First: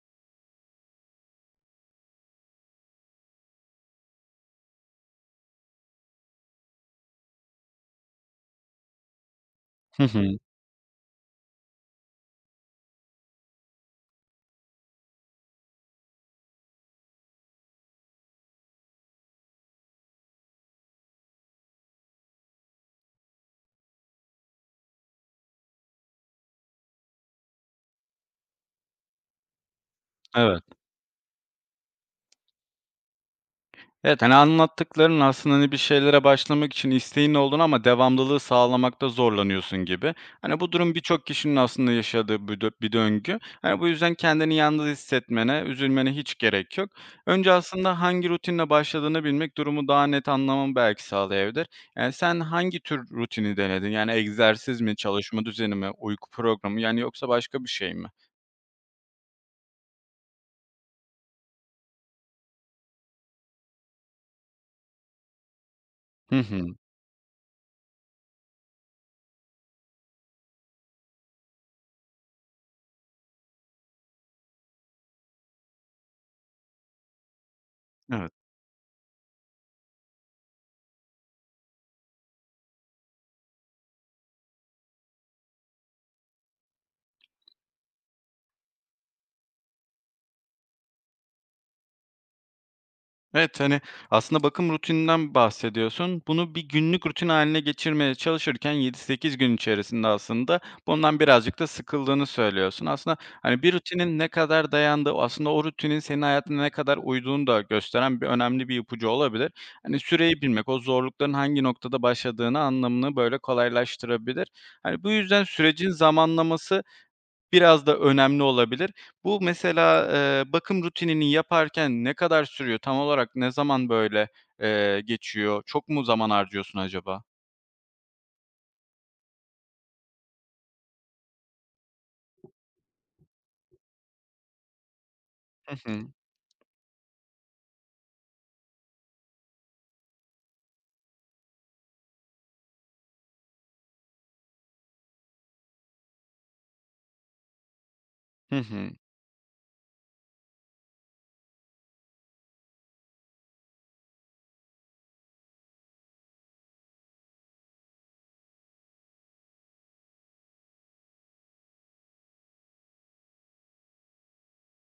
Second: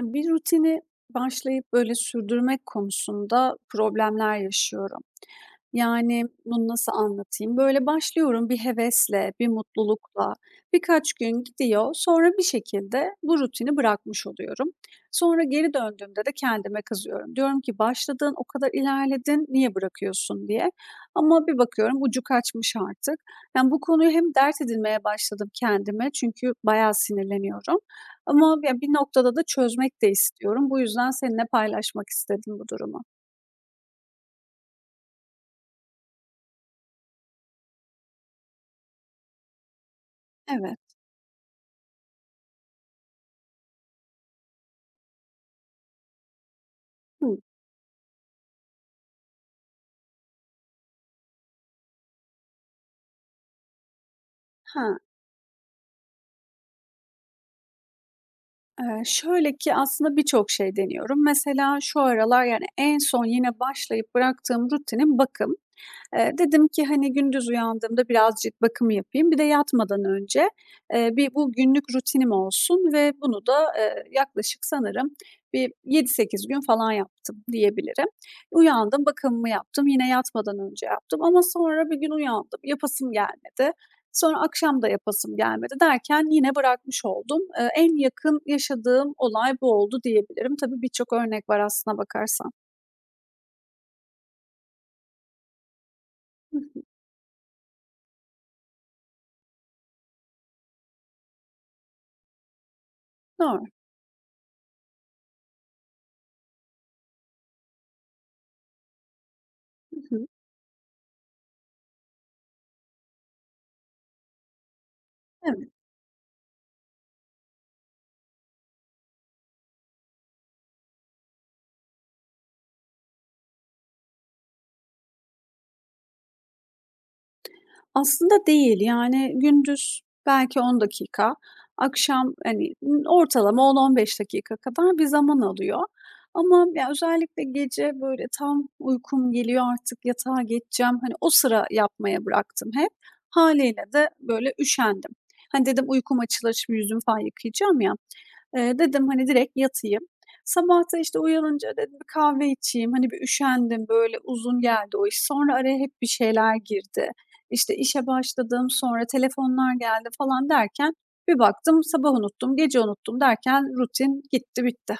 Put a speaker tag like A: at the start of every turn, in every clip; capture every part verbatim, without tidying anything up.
A: Bir rutini başlayıp böyle sürdürmek konusunda problemler yaşıyorum. Yani, bunu nasıl anlatayım? Böyle başlıyorum bir hevesle, bir
B: Hı
A: mutlulukla.
B: hı.
A: Birkaç gün gidiyor, sonra bir şekilde bu rutini bırakmış oluyorum. Sonra geri döndüğümde de kendime kızıyorum. Diyorum ki, "Başladığın o kadar ilerledin, niye bırakıyorsun?" diye. Ama bir bakıyorum ucu kaçmış artık. Yani, bu konuyu hem dert edinmeye başladım kendime çünkü bayağı sinirleniyorum ama ya, bir noktada da çözmek de
B: Evet.
A: istiyorum. Bu yüzden seninle paylaşmak istedim bu durumu.
B: Evet, hani, anlattıkların aslında, hani, bir şeylere başlamak için isteğin olduğunu ama devamlılığı sağlamakta zorlanıyorsun gibi. Hani, bu
A: Evet.
B: durum birçok kişinin aslında yaşadığı bir dö bir döngü. Hani, bu yüzden kendini yalnız hissetmene, üzülmene hiç gerek yok.
A: Hı.
B: Önce aslında hangi rutinle başladığını bilmek durumu daha net anlamanı belki sağlayabilir. Yani, sen hangi tür rutini denedin? Yani egzersiz mi,
A: Ha.
B: çalışma düzeni mi, uyku programı, yani, yoksa başka bir şey mi?
A: Eee, şöyle ki aslında birçok şey deniyorum. Mesela şu aralar, yani, en son yine başlayıp bıraktığım rutinim bakım. Eee,
B: Hı hı.
A: dedim ki, hani, gündüz uyandığımda biraz cilt bakımı yapayım. Bir de yatmadan önce, eee, bir bu günlük rutinim olsun ve bunu da, eee, yaklaşık sanırım bir yedi sekiz gün falan yaptım diyebilirim.
B: Evet.
A: Uyandım, bakımımı yaptım, yine yatmadan önce yaptım ama sonra bir gün uyandım, yapasım gelmedi. Sonra akşam da yapasım gelmedi derken yine bırakmış oldum. Eee, en yakın yaşadığım olay bu oldu diyebilirim. Tabii birçok örnek var aslına bakarsan.
B: Evet, hani, aslında bakım rutininden bahsediyorsun. Bunu
A: Hı
B: bir
A: hı.
B: günlük rutin haline getirmeye çalışırken yedi sekiz gün içerisinde aslında bundan birazcık da sıkıldığını söylüyorsun. Aslında, hani,
A: Doğru.
B: bir rutinin ne kadar dayandığı, aslında o rutinin senin hayatına ne kadar uyduğunu da gösteren bir önemli bir ipucu olabilir. Hani,
A: Hı hı.
B: süreyi bilmek, o zorlukların hangi noktada başladığını anlamını, böyle, kolaylaştırabilir. Hani, bu yüzden
A: Evet.
B: sürecin zamanlaması biraz da önemli olabilir. Bu mesela, eee, bakım rutinini yaparken ne kadar sürüyor? Tam olarak ne zaman böyle, eee, geçiyor? Çok mu zaman harcıyorsun acaba?
A: Aslında değil, yani, gündüz belki on dakika, akşam, hani, ımm, ortalama on on beş dakika kadar bir zaman
B: Hı
A: alıyor
B: hı.
A: ama ya, özellikle gece, böyle, tam uykum geliyor, artık yatağa geçeceğim, hani, o sıra yapmaya bıraktım hep. haliyle de, böyle, üşendim. Hani, dedim uykum açılır, şimdi yüzümü falan yıkayacağım ya,
B: Hı
A: eee,
B: hı.
A: dedim, hani, direkt yatayım. Sabah da, işte, uyanınca dedim bir kahve içeyim, hani, bir üşendim, böyle, uzun geldi o iş. Sonra araya hep bir şeyler girdi. İşte, işe başladım, sonra telefonlar geldi falan derken bir baktım sabah unuttum, gece unuttum derken rutin gitti, bitti.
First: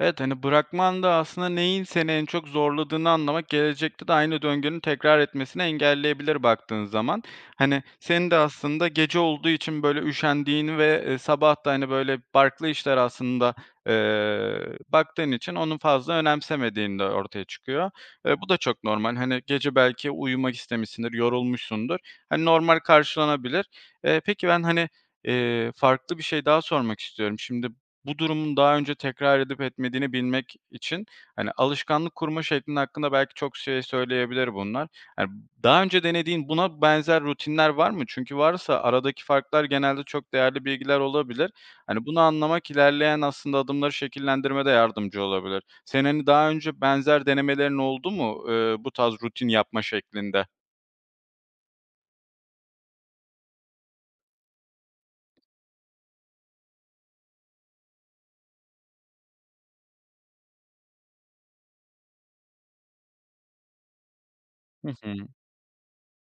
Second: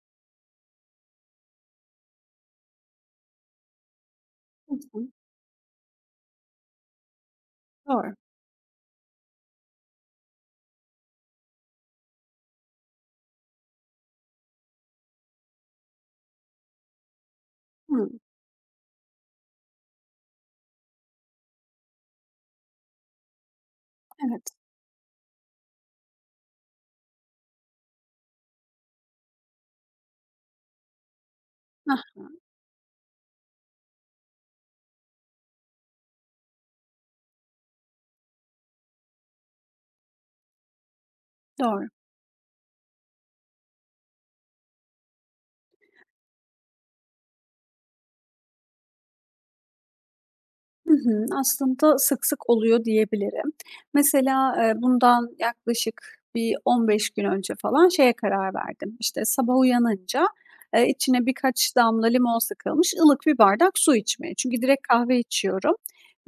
B: Evet, hani, bırakman da aslında neyin seni en çok zorladığını anlamak, gelecekte de aynı
A: Hı
B: döngünün
A: hı.
B: tekrar etmesini engelleyebilir baktığın zaman. Hani,
A: Doğru.
B: senin de aslında gece olduğu için, böyle, üşendiğini ve, eee, sabah da, hani, böyle, farklı işler aslında, eee, baktığın için onu fazla önemsemediğini de ortaya çıkıyor.
A: Hımm,
B: Eee, bu da çok normal. Hani, gece belki uyumak istemişsindir, yorulmuşsundur. Hani, normal karşılanabilir. Eee,
A: evet.
B: peki ben, hani, eee, farklı bir şey daha sormak istiyorum. Şimdi bu durumun daha önce tekrar edip etmediğini bilmek için, hani,
A: Hah,
B: alışkanlık kurma şeklin hakkında belki çok şey söyleyebilir bunlar. Yani daha önce denediğin buna benzer rutinler var mı? Çünkü varsa aradaki farklar genelde çok değerli bilgiler olabilir.
A: doğru.
B: Hani, bunu anlamak ilerleyen aslında adımları şekillendirmede yardımcı olabilir. Senin, hani, daha önce benzer denemelerin oldu mu, eee, bu tarz rutin yapma şeklinde?
A: Hı hı. Aslında sık sık oluyor diyebilirim. Mesela, eee, bundan yaklaşık bir on beş gün önce falan şeye karar verdim. İşte, sabah uyanınca, eee, içine birkaç damla limon sıkılmış ılık bir bardak su içmeye. Çünkü direkt
B: Hı hı.
A: kahve içiyorum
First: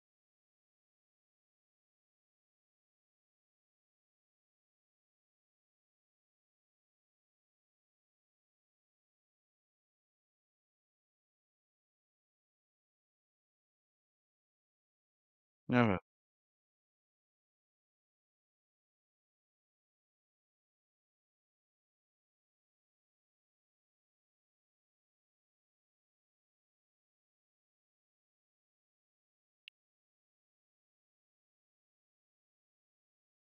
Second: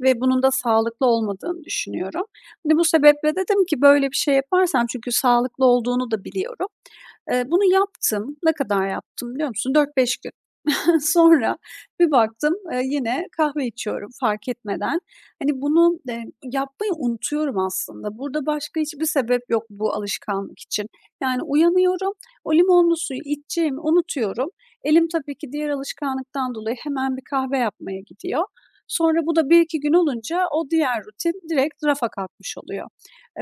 A: ve bunun da sağlıklı olmadığını düşünüyorum. Hani, bu sebeple dedim ki böyle bir şey yaparsam çünkü sağlıklı olduğunu da biliyorum. Eee, bunu yaptım. Ne kadar yaptım biliyor musun? dört beş gün. Sonra bir baktım, eee, yine kahve içiyorum fark etmeden. Hani,
B: Evet.
A: bunu, eee, yapmayı unutuyorum aslında. Burada başka hiçbir sebep yok bu alışkanlık için. Yani uyanıyorum, o limonlu suyu içeceğimi unutuyorum. Elim tabii ki diğer alışkanlıktan dolayı hemen bir kahve yapmaya gidiyor. Sonra bu da bir iki gün olunca o diğer rutin direkt rafa kalkmış oluyor.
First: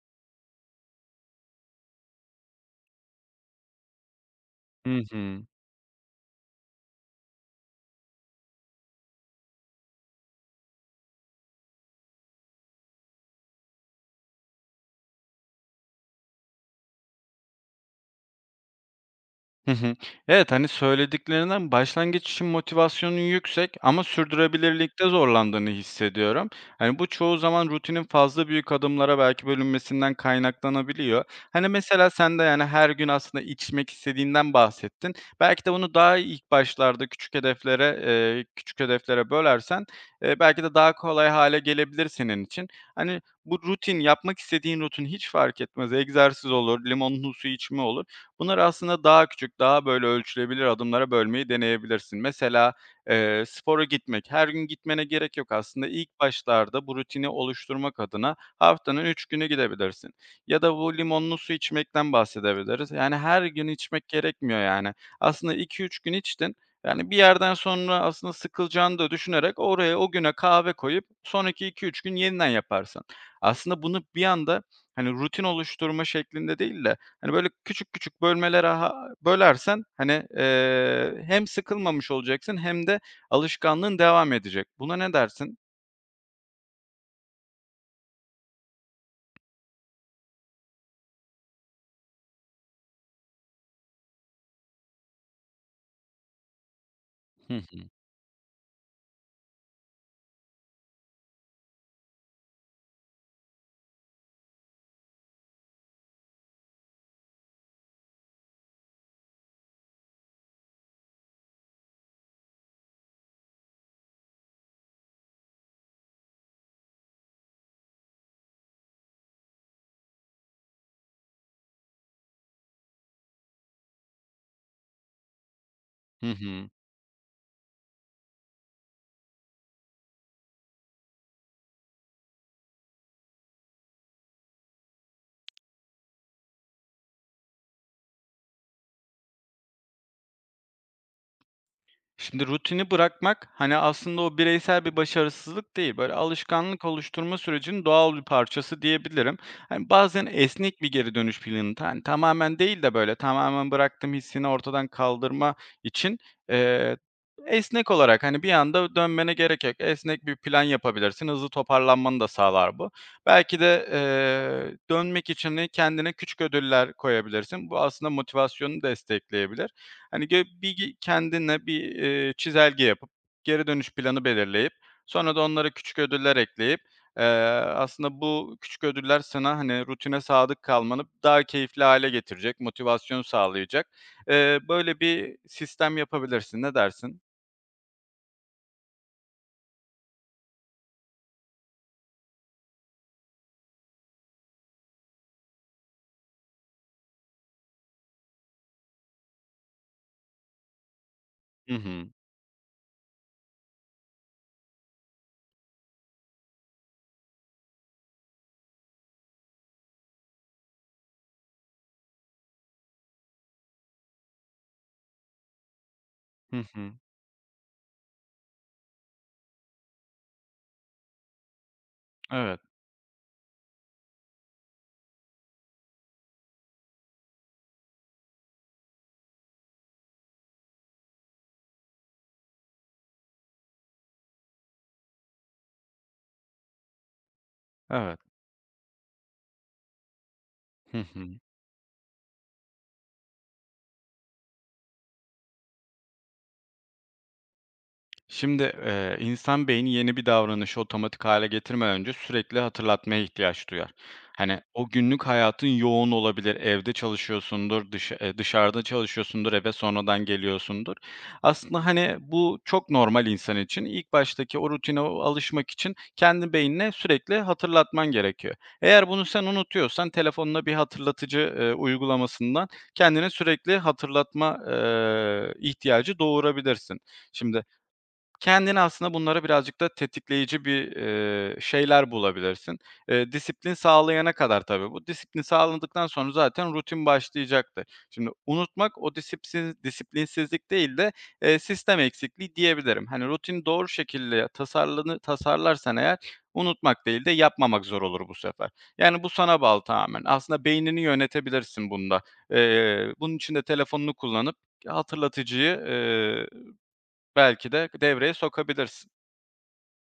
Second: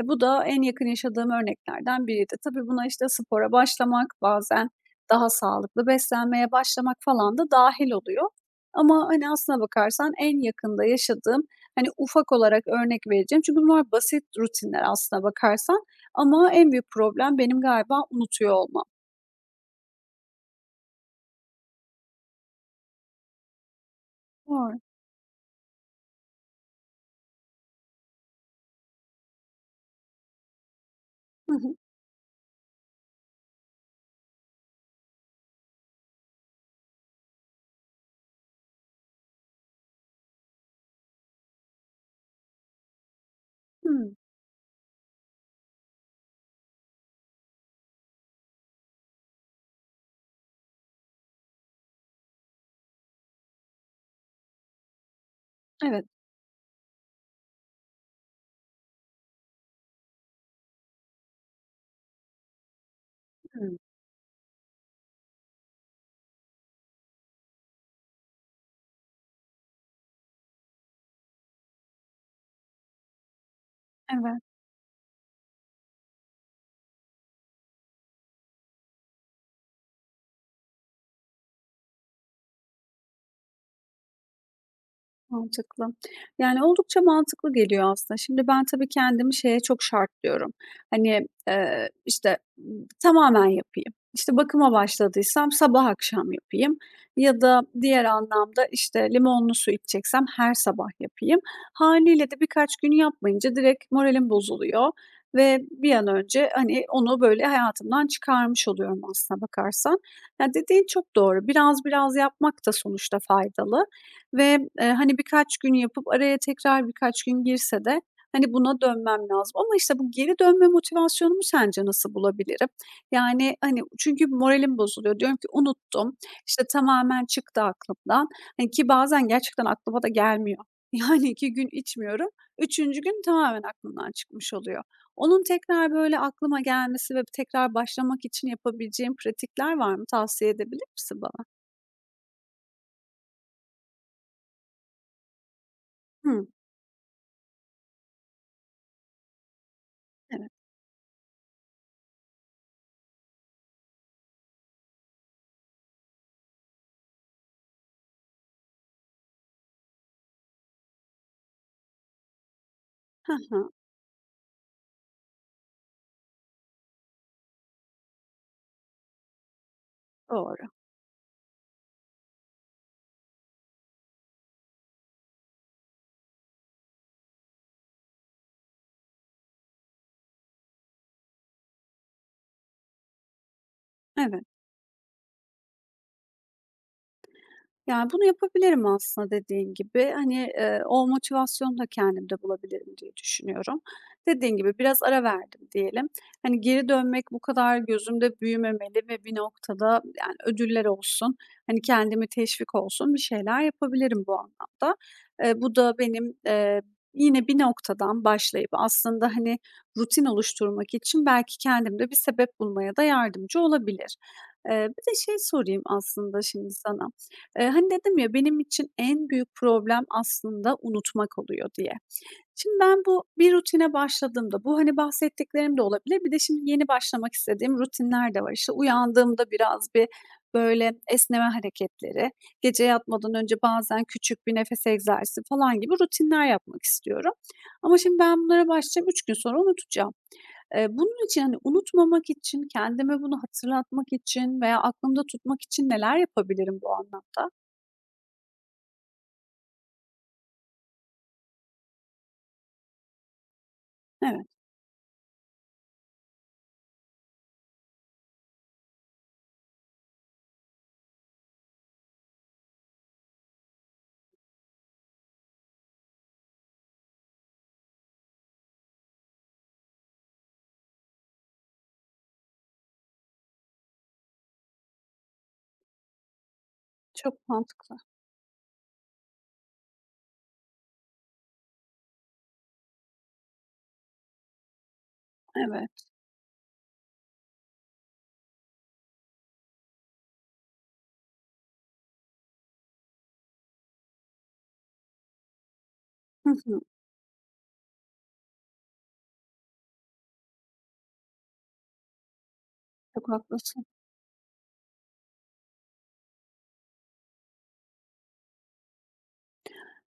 A: E, bu da en yakın yaşadığım örneklerden biriydi. Tabii buna, işte, spora başlamak, bazen
B: Hı
A: daha
B: hı.
A: sağlıklı beslenmeye başlamak falan da dahil oluyor. Ama, hani, aslına bakarsan en yakında yaşadığım, hani, ufak olarak örnek vereceğim çünkü bunlar basit rutinler aslına bakarsan ama en büyük problem benim galiba unutuyor olmam.
B: Hı hı. Evet, hani, söylediklerinden başlangıç için motivasyonun yüksek ama
A: Doğru.
B: sürdürülebilirlikte zorlandığını hissediyorum. Hani, bu çoğu zaman rutinin fazla büyük adımlara belki bölünmesinden kaynaklanabiliyor.
A: Hı
B: Hani,
A: hı.
B: mesela sen de, yani, her gün aslında içmek istediğinden bahsettin. Belki de bunu daha iyi ilk başlarda küçük hedeflere, eee, küçük hedeflere bölersen, eee, belki de daha kolay hale gelebilir senin için. Hani, bu rutin,
A: Hımm.
B: yapmak istediğin rutin hiç fark etmez, egzersiz olur, limonlu su içme olur. Bunları aslında daha küçük, daha böyle ölçülebilir adımlara bölmeyi deneyebilirsin. Mesela, eee, spora gitmek, her gün gitmene gerek yok aslında.
A: Evet.
B: İlk başlarda bu rutini oluşturmak adına haftanın üç günü gidebilirsin ya da bu limonlu su içmekten bahsedebiliriz. Yani her gün
A: Hımm.
B: içmek gerekmiyor yani. Aslında iki üç gün içtin, yani bir yerden sonra aslında sıkılacağını da düşünerek oraya o güne kahve koyup sonraki iki üç gün yeniden yaparsın. Aslında bunu bir
A: Evet.
B: anda, hani, rutin oluşturma şeklinde değil de hani, böyle, küçük küçük bölmelere ha bölersen, hani, eee, hem sıkılmamış olacaksın hem de alışkanlığın devam edecek. Buna ne dersin?
A: Mantıklı. Yani, oldukça mantıklı geliyor aslında. Şimdi ben tabii kendimi şeye çok şartlıyorum. Hani, eee, işte, ımm, tamamen yapayım. İşte, bakıma başladıysam sabah akşam yapayım ya
B: Hı
A: da
B: hı.
A: diğer anlamda, işte, limonlu su içeceksem her sabah yapayım. haliyle de birkaç gün yapmayınca direkt moralim bozuluyor ve bir an önce, hani, onu böyle hayatımdan çıkarmış oluyorum aslına bakarsan. Ya, dediğin çok doğru. Biraz biraz yapmak da sonuçta faydalı ve, eee, hani, birkaç gün yapıp araya tekrar birkaç gün girse de, hani, buna dönmem lazım ama, işte, bu geri dönme motivasyonumu sence nasıl bulabilirim? Yani, hani, çünkü moralim bozuluyor. Diyorum ki unuttum,
B: Hı
A: işte,
B: hı.
A: tamamen çıktı aklımdan, hani, ki bazen gerçekten aklıma da gelmiyor. Yani iki gün içmiyorum, üçüncü gün tamamen aklımdan çıkmış oluyor. Onun tekrar, böyle, aklıma gelmesi ve tekrar başlamak için yapabileceğim pratikler var mı? Tavsiye edebilir misin bana?
B: Şimdi rutini bırakmak, hani, aslında o bireysel bir başarısızlık değil, böyle,
A: Hımm,
B: alışkanlık oluşturma sürecinin doğal bir parçası diyebilirim. Hani, bazen
A: evet.
B: esnek bir geri dönüş planı, hani, tamamen değil de, böyle, tamamen bıraktım hissini ortadan kaldırma için, eee, esnek olarak, hani, bir anda dönmene gerek yok. Esnek bir plan yapabilirsin. Hızlı toparlanmanı da sağlar bu.
A: Hı
B: Belki
A: hı.
B: de, eee, dönmek için, hani, kendine küçük ödüller koyabilirsin. Bu aslında motivasyonu destekleyebilir. Hani, gö
A: Doğru.
B: bir gi kendine bir, eee, çizelge yapıp, geri dönüş planı belirleyip, sonra da onlara küçük ödüller ekleyip, eee, aslında bu küçük ödüller sana, hani, rutine sadık kalmanı daha keyifli hale getirecek, motivasyon sağlayacak.
A: Evet.
B: Eee, böyle bir sistem yapabilirsin. Ne dersin?
A: Yani, bunu yapabilirim aslında dediğin gibi. Hani, eee, o motivasyonu da kendimde bulabilirim diye düşünüyorum. Dediğin gibi biraz ara verdim diyelim. Hani, geri dönmek bu kadar gözümde büyümemeli ve bir noktada, yani, ödüller olsun,
B: Hı
A: hani,
B: hı.
A: kendimi teşvik olsun bir şeyler yapabilirim bu anlamda. Eee, bu da benim, eee, yine bir noktadan başlayıp aslında, hani, rutin oluşturmak için belki kendimde bir sebep bulmaya da yardımcı olabilir. Eee, bir de şey sorayım aslında
B: Hı
A: şimdi
B: hı.
A: sana. Eee, hani, dedim ya, benim için en büyük problem aslında unutmak oluyor diye.
B: Evet,
A: Şimdi ben bu bir rutine başladığımda, bu, hani, bahsettiklerim de olabilir, bir de şimdi yeni başlamak istediğim rutinler de var. İşte, uyandığımda biraz bir, böyle, esneme hareketleri, gece yatmadan önce bazen küçük bir nefes egzersizi falan gibi rutinler yapmak istiyorum. Ama
B: evet.
A: şimdi ben bunlara başlayacağım, üç gün sonra unutacağım. Eee,
B: Hı
A: bunun
B: hı.
A: için, hani, unutmamak için, kendime bunu hatırlatmak için veya aklımda tutmak için neler yapabilirim bu anlamda?
B: Şimdi, eee, insan beyni yeni bir davranışı otomatik hale getirmeden önce sürekli hatırlatmaya ihtiyaç duyar.
A: Evet.
B: Hani, o günlük hayatın yoğun olabilir, evde çalışıyorsundur, dışa eee, dışarıda çalışıyorsundur, eve sonradan geliyorsundur. Aslında, hani, bu çok normal insan için. İlk baştaki o rutine o alışmak için kendi beynine sürekli hatırlatman gerekiyor. Eğer bunu sen unutuyorsan telefonuna bir hatırlatıcı, eee, uygulamasından kendine sürekli hatırlatma, eee, ihtiyacı doğurabilirsin.
A: Çok
B: Şimdi
A: mantıklı.
B: kendini aslında bunlara birazcık da tetikleyici bir, eee, şeyler bulabilirsin. Eee, disiplin sağlayana kadar tabii bu. Disiplin sağladıktan
A: Evet.
B: sonra zaten rutin başlayacaktır. Şimdi unutmak o disiplin disiplinsizlik değil de, eee, sistem eksikliği diyebilirim. Hani rutini doğru şekilde tasarlanı tasarlarsan eğer
A: Hı hı.
B: unutmak değil de yapmamak zor olur bu sefer. Yani bu sana bağlı tamamen. Aslında beynini yönetebilirsin bunda. Eee,
A: Çok
B: bunun için de
A: haklısın.
B: telefonunu kullanıp hatırlatıcıyı, eee belki de devreye sokabilirsin.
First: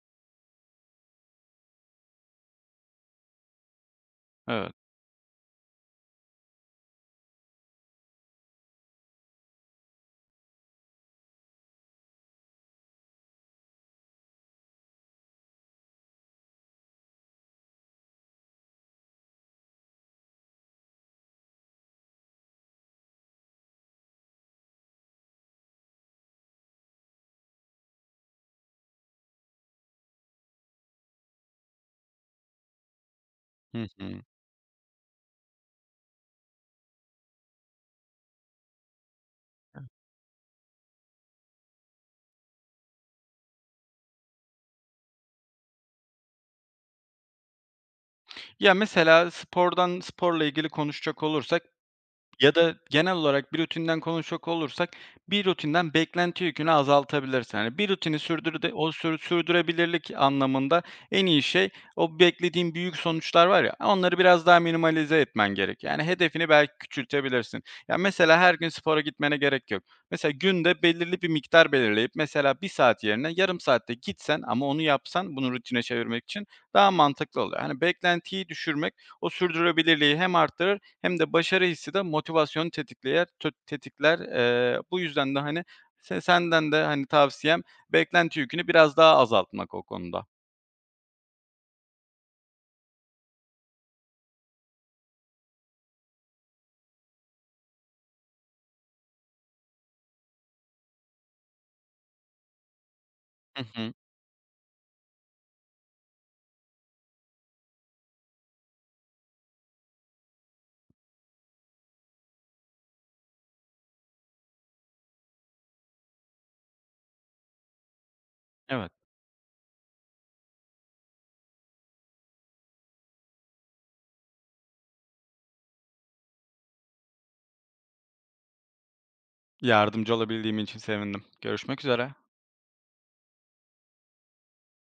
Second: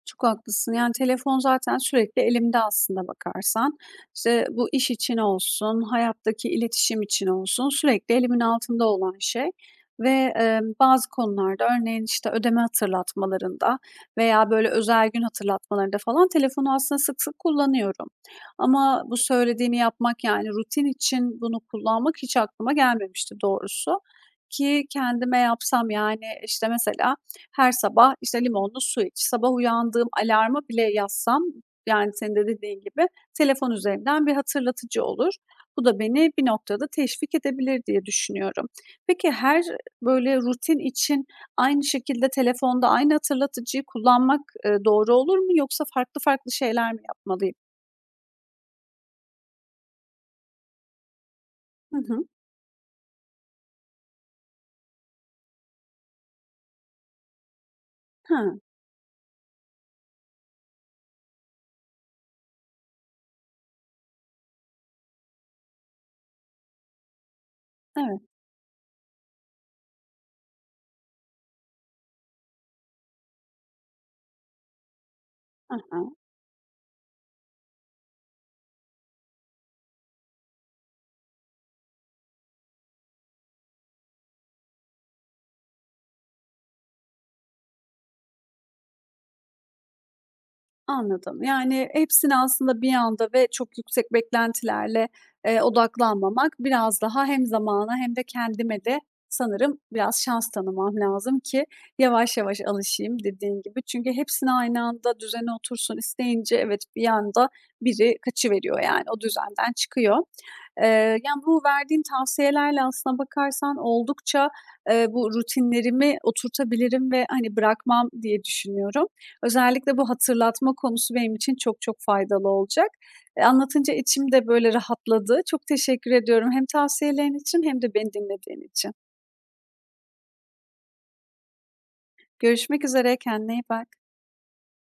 A: Çok haklısın. Yani telefon zaten sürekli elimde aslında bakarsan. İşte bu
B: Evet.
A: iş için olsun, hayattaki iletişim için olsun sürekli elimin altında olan şey ve, emm, bazı konularda örneğin, işte, ödeme hatırlatmalarında veya böyle özel gün hatırlatmalarında falan telefonu aslında sık sık kullanıyorum. Ama bu söylediğini yapmak, yani rutin için bunu kullanmak hiç aklıma gelmemişti doğrusu ki kendime yapsam, yani, işte, mesela her sabah, işte, limonlu su iç, sabah uyandığım alarmı bile yazsam, yani, senin de dediğin gibi telefon
B: Hı hı.
A: üzerinden bir hatırlatıcı olur. Bu da beni bir noktada teşvik edebilir diye düşünüyorum. Peki her, böyle, rutin için aynı şekilde telefonda aynı hatırlatıcıyı kullanmak, eee, doğru olur mu yoksa farklı farklı şeyler mi yapmalıyım?
B: Ya, mesela spordan sporla ilgili konuşacak olursak
A: Hı hı.
B: ya da genel olarak bir rutinden konuşacak olursak, bir rutinden beklenti yükünü azaltabilirsin. Yani bir rutini
A: Ha.
B: sürdürde o sür sürdürebilirlik anlamında en iyi şey o beklediğin büyük sonuçlar var ya, onları biraz daha minimalize etmen gerek. Yani hedefini belki küçültebilirsin. Ya,
A: Evet.
B: mesela her gün spora gitmene gerek yok. Mesela günde belirli bir miktar belirleyip mesela bir saat yerine yarım saatte gitsen ama onu yapsan bunu
A: Hı
B: rutine
A: hı.
B: çevirmek için daha mantıklı oluyor. Hani beklentiyi düşürmek o sürdürülebilirliği hem arttırır hem de başarı hissi de motivasyonu tetikleyer tö tetikler. Eee, bu yüzden de, hani, se senden de, hani, tavsiyem beklenti yükünü biraz daha azaltmak o konuda.
A: Anladım. Yani hepsini aslında bir anda ve çok yüksek beklentilerle, eee, odaklanmamak biraz daha hem zamana hem de kendime de sanırım biraz şans tanımam lazım ki yavaş yavaş alışayım
B: Hı
A: dediğin gibi.
B: hı.
A: Çünkü hepsini aynı anda düzene otursun isteyince evet bir anda biri kaçıveriyor yani o düzenden çıkıyor. Eee, Yani, bu verdiğin tavsiyelerle aslına bakarsan oldukça, eee, bu rutinlerimi oturtabilirim ve, hani, bırakmam diye
B: Evet.
A: düşünüyorum. Özellikle bu hatırlatma konusu benim için çok çok faydalı olacak. Eee, anlatınca içim de böyle rahatladı. Çok teşekkür ediyorum hem tavsiyelerin için hem de beni dinlediğin için.
B: Yardımcı olabildiğim için sevindim. Görüşmek üzere.
A: Görüşmek üzere, kendine iyi bak.